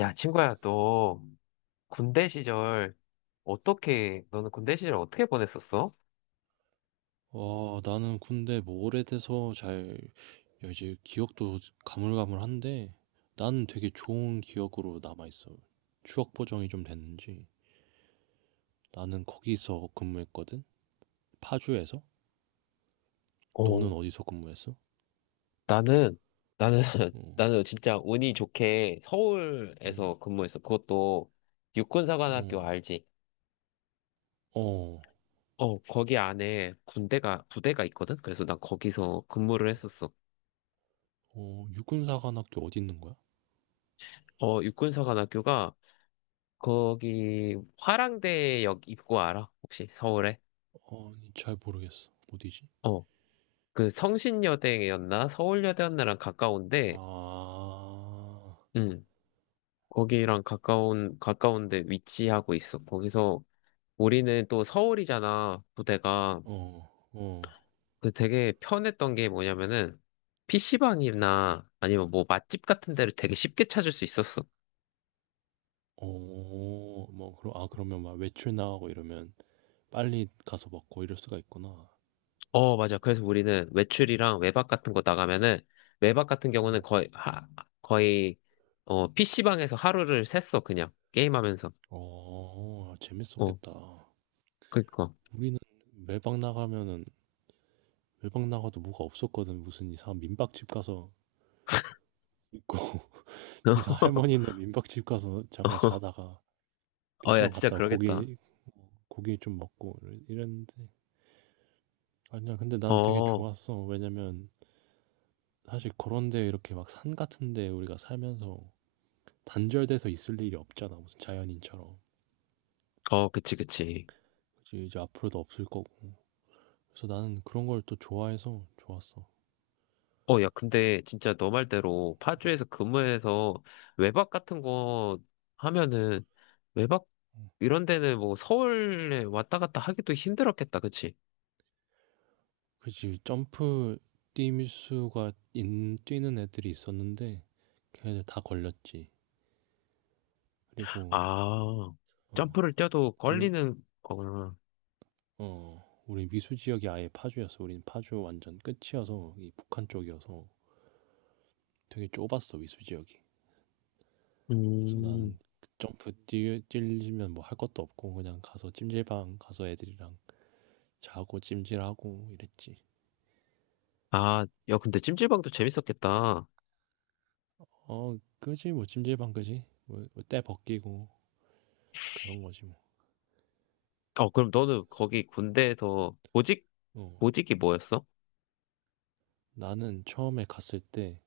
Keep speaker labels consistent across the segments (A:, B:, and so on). A: 야, 친구야, 너 군대 시절 어떻게, 너는 군대 시절 어떻게 보냈었어?
B: 와, 나는 근데 뭐 오래돼서 야, 이제 기억도 가물가물한데, 나는 되게 좋은 기억으로 남아있어. 추억 보정이 좀 됐는지. 나는 거기서 근무했거든? 파주에서?
A: 어,
B: 너는 어디서 근무했어?
A: 나는, 나는,
B: 어,
A: 나는 진짜 운이 좋게
B: 음,
A: 서울에서 근무했어. 그것도 육군사관학교
B: 어,
A: 알지?
B: 어,
A: 어, 거기 안에 부대가 있거든? 그래서 난 거기서 근무를 했었어.
B: 어, 육군사관학교 어디 있는 거야?
A: 어, 육군사관학교가 거기 화랑대역 입구 알아? 혹시 서울에?
B: 어, 잘 모르겠어. 어디지?
A: 어, 그 성신여대였나? 서울여대였나랑
B: 아,
A: 가까운데,
B: 어,
A: 음, 거기랑 가까운데 위치하고 있어. 거기서 우리는 또 서울이잖아, 부대가.
B: 어,
A: 그 되게 편했던 게 뭐냐면은, PC방이나 아니면 뭐 맛집 같은 데를 되게 쉽게 찾을 수 있었어.
B: 어, 뭐, 아, 그러면 막 외출 나가고 이러면 빨리 가서 먹고 이럴 수가 있구나.
A: 어, 맞아. 그래서 우리는 외출이랑 외박 같은 거 나가면은, 외박 같은 경우는
B: 어,
A: 거의, 어, PC방에서 하루를 샜어, 그냥. 게임하면서.
B: 어,
A: 어,
B: 재밌었겠다.
A: 그니까.
B: 우리는 외박 나가면은 외박 나가도 뭐가 없었거든. 무슨 이상한 민박집 가서 있고 이상 한 할머니네 민박집 가서 잠깐 자다가
A: 어, 야,
B: PC방
A: 진짜
B: 갔다가
A: 그러겠다.
B: 고기 좀 먹고 이랬는데 아니야. 근데 난 되게
A: 어,
B: 좋았어. 왜냐면 사실 그런데 이렇게 막 산 같은데 우리가 살면서 단절돼서 있을 일이 없잖아. 무슨 자연인처럼.
A: 어, 그치.
B: 그치, 이제 앞으로도 없을 거고. 그래서 나는 그런 걸 또 좋아해서 좋았어.
A: 어, 야, 근데 진짜 너 말대로 파주에서 근무해서 외박 같은 거 하면은 외박 이런 데는 뭐 서울에 왔다 갔다 하기도 힘들었겠다, 그치?
B: 그치, 점프 뛰는 애들이 있었는데 걔네들 다 걸렸지. 그리고
A: 아,
B: 어,
A: 점프를 뛰어도
B: 우리
A: 걸리는 거구나.
B: 우리 미수 지역이 아예 파주였어. 우린 파주 완전 끝이어서 이 북한 쪽이어서 되게 좁았어 미수 지역이. 그래서
A: 음,
B: 나는 그 점프 뛰면 뭐 할 것도 없고 그냥 가서 찜질방 가서 애들이랑 자고 찜질하고 이랬지.
A: 아, 야, 근데 찜질방도 재밌었겠다.
B: 어, 그지 뭐 찜질방 그지 뭐 뭐 때 벗기고 그런 거지 뭐.
A: 어, 그럼 너는 거기 군대에서
B: 어,
A: 보직이 뭐였어?
B: 나는 처음에 갔을 때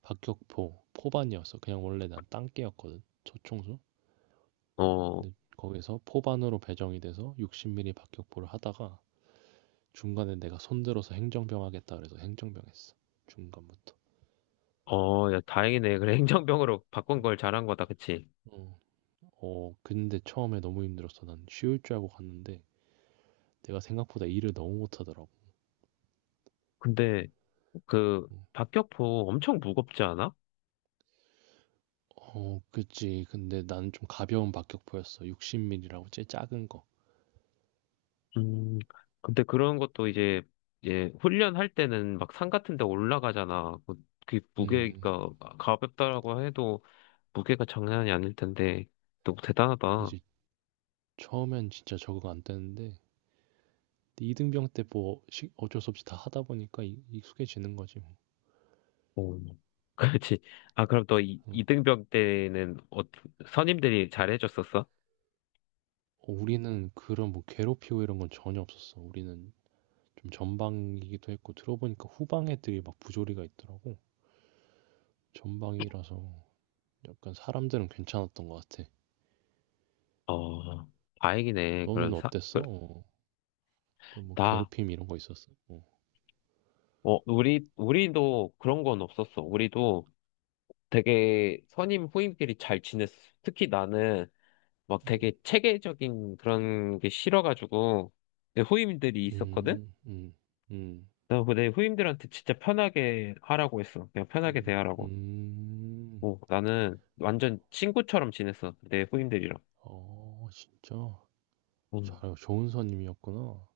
B: 박격포 포반이었어. 그냥 원래 난 땅개였거든. 초청소.
A: 어,
B: 근데 거기서 포반으로 배정이 돼서 60mm 박격포를 하다가 중간에 내가 손들어서 행정병 하겠다 그래서 행정병 했어. 중간부터.
A: 어, 야, 다행이네. 그래, 행정병으로 바꾼 걸 잘한 거다, 그치?
B: 어, 어, 근데 처음에 너무 힘들었어. 난 쉬울 줄 알고 갔는데 내가 생각보다 일을 너무 못하더라고.
A: 근데 그
B: 어,
A: 박격포 엄청 무겁지 않아?
B: 어, 그치. 근데 난 좀 가벼운 박격포였어. 60mm라고 제일 작은 거.
A: 음, 근데 그런 것도 이제 훈련할 때는 막 산 같은 데 올라가잖아. 그
B: 음,
A: 무게가 가볍다라고 해도 무게가 장난이 아닐 텐데 너무 대단하다.
B: 그치. 처음엔 진짜 적응 안 되는데 2등병 때 뭐 어쩔 수 없이 다 하다 보니까 익 익숙해지는 거지 뭐.
A: 오, 그렇지. 아, 그럼 너
B: 어.
A: 이등병 때는 어, 선임들이 잘해줬었어?
B: 어 우리는 그런 뭐 괴롭히고 이런 건 전혀 없었어. 우리는 좀 전방이기도 했고 들어보니까 후방 애들이 막 부조리가 있더라고. 전방이라서 약간 사람들은 괜찮았던 것 같아.
A: 어, 다행이네.
B: 너는 어땠어? 어. 너뭐
A: 나,
B: 괴롭힘 이런 거 있었어? 어.
A: 어, 우리도 그런 건 없었어. 우리도 되게 선임 후임끼리 잘 지냈어. 특히 나는 막
B: 음.
A: 되게 체계적인 그런 게 싫어가지고 내 후임들이 있었거든?
B: 음. 음. 음.
A: 그래서 내 후임들한테 진짜 편하게 하라고 했어. 그냥 편하게
B: 음.
A: 대하라고.
B: 음.
A: 어, 나는 완전 친구처럼 지냈어. 내 후임들이랑.
B: 어 진짜
A: 음.
B: 잘 좋은 선임이었구나.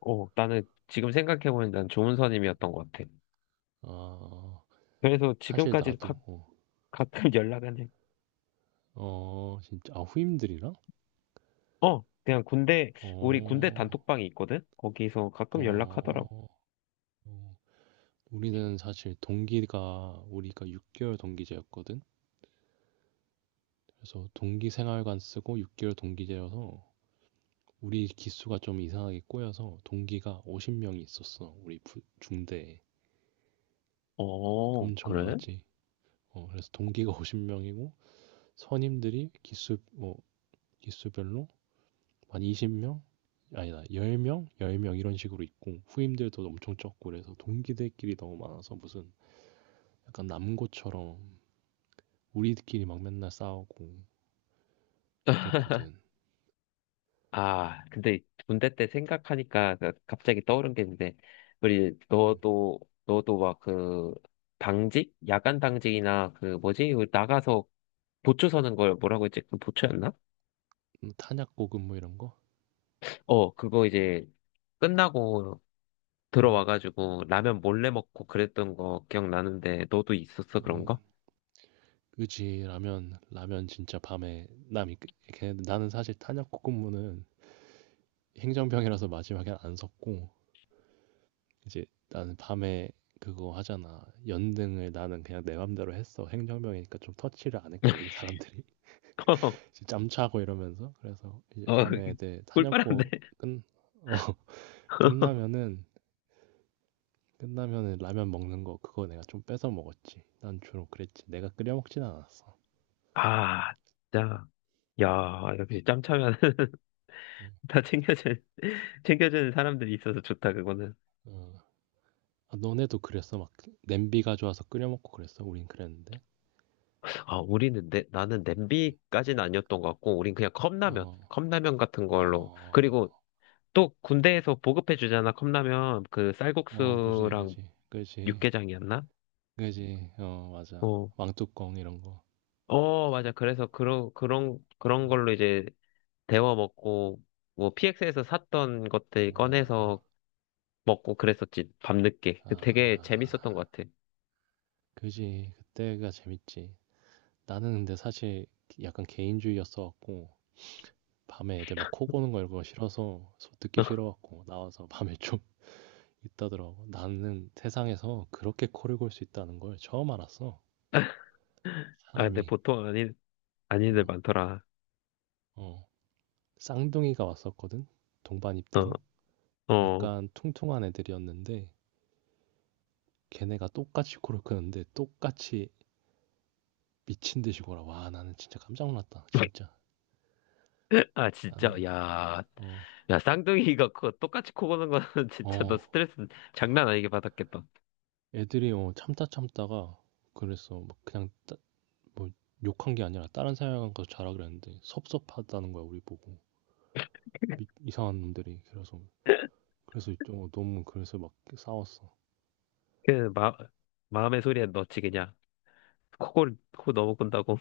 A: 어, 나는 지금 생각해보니 난 좋은 선임이었던 것 같아.
B: 아,
A: 그래서
B: 사실
A: 지금까지도
B: 나도, 어,
A: 가끔 연락은 해.
B: 어, 진짜, 아, 후임들이랑?
A: 어, 우리 군대
B: 어,
A: 단톡방이 있거든? 거기서 가끔
B: 어,
A: 연락하더라고.
B: 어. 우리는 사실 동기가, 우리가 6개월 동기제였거든? 그래서 동기 생활관 쓰고 6개월 동기제여서 우리 기수가 좀 이상하게 꼬여서 동기가 50명이 있었어. 우리 중대에.
A: 어,
B: 엄청
A: 그래?
B: 많았지. 어, 그래서 동기가 50명이고 선임들이 기수, 뭐, 기수별로 한 20명? 아니다, 10명? 10명 이런 식으로 있고, 후임들도 엄청 적고, 그래서 동기들끼리 너무 많아서 무슨 약간 남고처럼 우리끼리 막 맨날 싸우고 그랬거든.
A: 아, 근데 군대 때 생각하니까 갑자기 떠오른 게 있는데, 우리
B: 음,
A: 너도 막 그 당직, 야간 당직이나 그 뭐지? 그 나가서 보초 서는 걸 뭐라고 했지? 그 보초였나?
B: 탄약고급 뭐 이런 거?
A: 어, 그거 이제 끝나고
B: 음,
A: 들어와가지고 라면 몰래 먹고 그랬던 거 기억나는데, 너도 있었어 그런
B: 음,
A: 거?
B: 그지, 라면 진짜 밤에, 남이, 걔네들, 나는 사실 탄약고 근무는 행정병이라서 마지막엔 안 섰고, 이제 나는 밤에 그거 하잖아. 연등을 나는 그냥 내 맘대로 했어. 행정병이니까 좀 터치를 안 했거든, 사람들이. 이제 짬차고 이러면서 그래서 이제
A: 어,
B: 밤에 애들
A: 꿀빨한데.
B: 사냥고 끝 어, 끝나면은 끝나면은 라면 먹는 거 그거 내가 좀 뺏어 먹었지. 난 주로 그랬지. 내가 끓여 먹진 않았어.
A: 아, 진짜. 야, 역시 짬차면.
B: 응.
A: 다 챙겨주는 사람들이 있어서 좋다, 그거는.
B: 어. 아, 너네도 그랬어? 막 냄비 가져와서 끓여 먹고 그랬어? 우린 그랬는데.
A: 아, 우리는 나는 냄비까지는 아니었던 것 같고, 우린 그냥
B: 어,
A: 컵라면 같은
B: 어,
A: 걸로. 그리고
B: 어,
A: 또 군대에서 보급해 주잖아, 컵라면. 그
B: 어, 그지,
A: 쌀국수랑
B: 그지, 그지,
A: 육개장이었나?
B: 그지. 어, 맞아.
A: 어,
B: 왕뚜껑 이런 거.
A: 어, 맞아. 그래서 그런 걸로 이제 데워 먹고, 뭐 PX에서 샀던 것들 꺼내서
B: 어,
A: 먹고 그랬었지, 밤늦게.
B: 아,
A: 그 되게 재밌었던 것 같아.
B: 그지. 그때가 재밌지. 나는 근데 사실 약간 개인주의였어갖고 밤에 애들 막 코 고는 거 이런 거 싫어서 듣기 싫어갖고 나와서 밤에 좀 있다더라고. 나는 세상에서 그렇게 코를 골 수 있다는 걸 처음 알았어.
A: 아, 근데
B: 사람이
A: 아닌들
B: 어,
A: 많더라.
B: 어. 쌍둥이가 왔었거든. 동반
A: 어,
B: 입대로.
A: 어.
B: 약간 퉁퉁한 애들이었는데 걔네가 똑같이 코를 크는데 똑같이 미친 듯이 골아. 와, 나는 진짜 깜짝 놀랐다. 진짜.
A: 아, 진짜,
B: 나는
A: 야.
B: 어,
A: 야, 쌍둥이가 그 똑같이 코 보는 거는 진짜 너
B: 어.
A: 스트레스 장난 아니게 받았겠다.
B: 애들이 어, 참다 참다가 그래서 막 그냥 뭐 욕한 게 아니라 다른 사람 가서 자라 그랬는데 섭섭하다는 거야 우리 보고. 이상한 놈들이. 그래서 그래서 좀 너무 그래서 막 싸웠어.
A: 그, 마, 마음의 소리에 넣지, 그냥. 코 너무 꾼다고.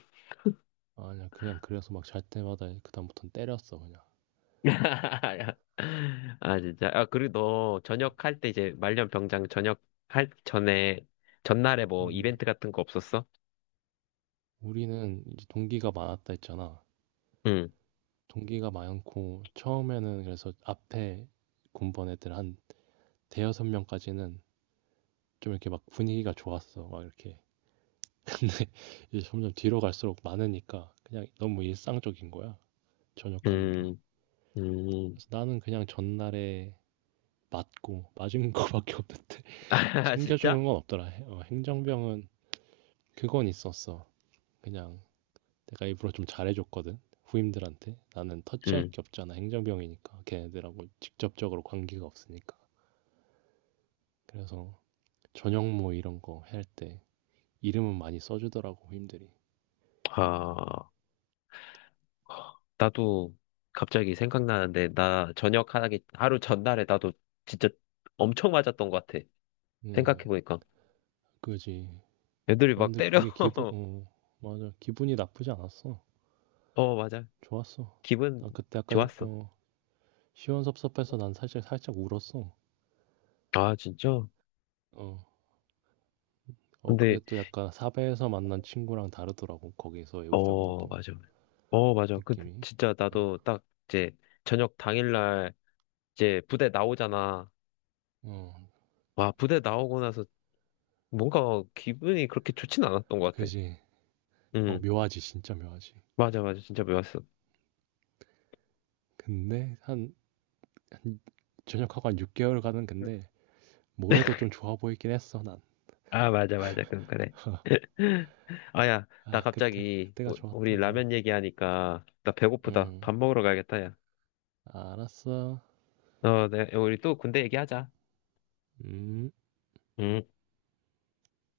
B: 아니야. 그냥 그래서 막 잘 때마다 그다음부터는 때렸어 그냥.
A: 아, 진짜. 아, 그리고 너 전역할 때 이제 말년병장 전역할 전에, 전날에 뭐
B: 음.
A: 이벤트 같은 거 없었어?
B: 우리는 이제 동기가 많았다 했잖아.
A: 응,
B: 동기가 많고 처음에는 그래서 앞에 군번 애들 한 대여섯 명까지는 좀 이렇게 막 분위기가 좋았어 막 이렇게 근데 이제 점점 뒤로 갈수록 많으니까 그냥 너무 일상적인 거야. 전역하는 게.
A: 음, 음.
B: 그래서 나는 그냥 전날에 맞고 맞은 거밖에 없는데
A: 아, 진짜?
B: 챙겨주는 건 없더라. 행정병은 그건 있었어. 그냥 내가 일부러 좀 잘해줬거든. 후임들한테 나는 터치할
A: 응.
B: 게 없잖아. 행정병이니까 걔네들하고 직접적으로 관계가 없으니까. 그래서 저녁 뭐 이런 거 할 때 이름은 많이 써주더라고 후임들이.
A: 아. 나도 갑자기 생각나는데, 나 하루 전날에 나도 진짜 엄청 맞았던 것 같아.
B: 음,
A: 생각해보니까.
B: 그지.
A: 애들이
B: 어,
A: 막
B: 근데
A: 때려.
B: 그게 어, 맞아. 기분이 나쁘지 않았어.
A: 어, 맞아.
B: 좋았어.
A: 기분
B: 난 그때 약간
A: 좋았어.
B: 시원섭섭해서 난 살짝 살짝 울었어.
A: 아, 진짜?
B: 어, 어, 그게
A: 근데,
B: 또 약간 사배에서 만난 친구랑 다르더라고. 거기서의 우정은
A: 어,
B: 또
A: 맞아. 어, 맞아. 근데
B: 느낌이.
A: 진짜
B: 어,
A: 나도 딱 이제 저녁 당일날 이제 부대 나오잖아.
B: 어,
A: 와, 부대 나오고 나서 뭔가 기분이 그렇게 좋진 않았던 것 같아.
B: 그지. 어,
A: 응,
B: 묘하지. 진짜 묘하지.
A: 맞아. 진짜 배웠어.
B: 근데 한 전역하고 한 6개월 가는 근데 모래도 좀 좋아 보이긴 했어, 난.
A: 아, 맞아. 그럼 그래. 아, 야, 나
B: 아, 그때,
A: 갑자기,
B: 그때가
A: 우- 우리
B: 좋았다. 어.
A: 라면 얘기하니까, 나 배고프다.
B: 음,
A: 밥 먹으러 가야겠다, 야.
B: 알았어.
A: 어, 네, 우리 또 군대 얘기하자.
B: 음.
A: 음.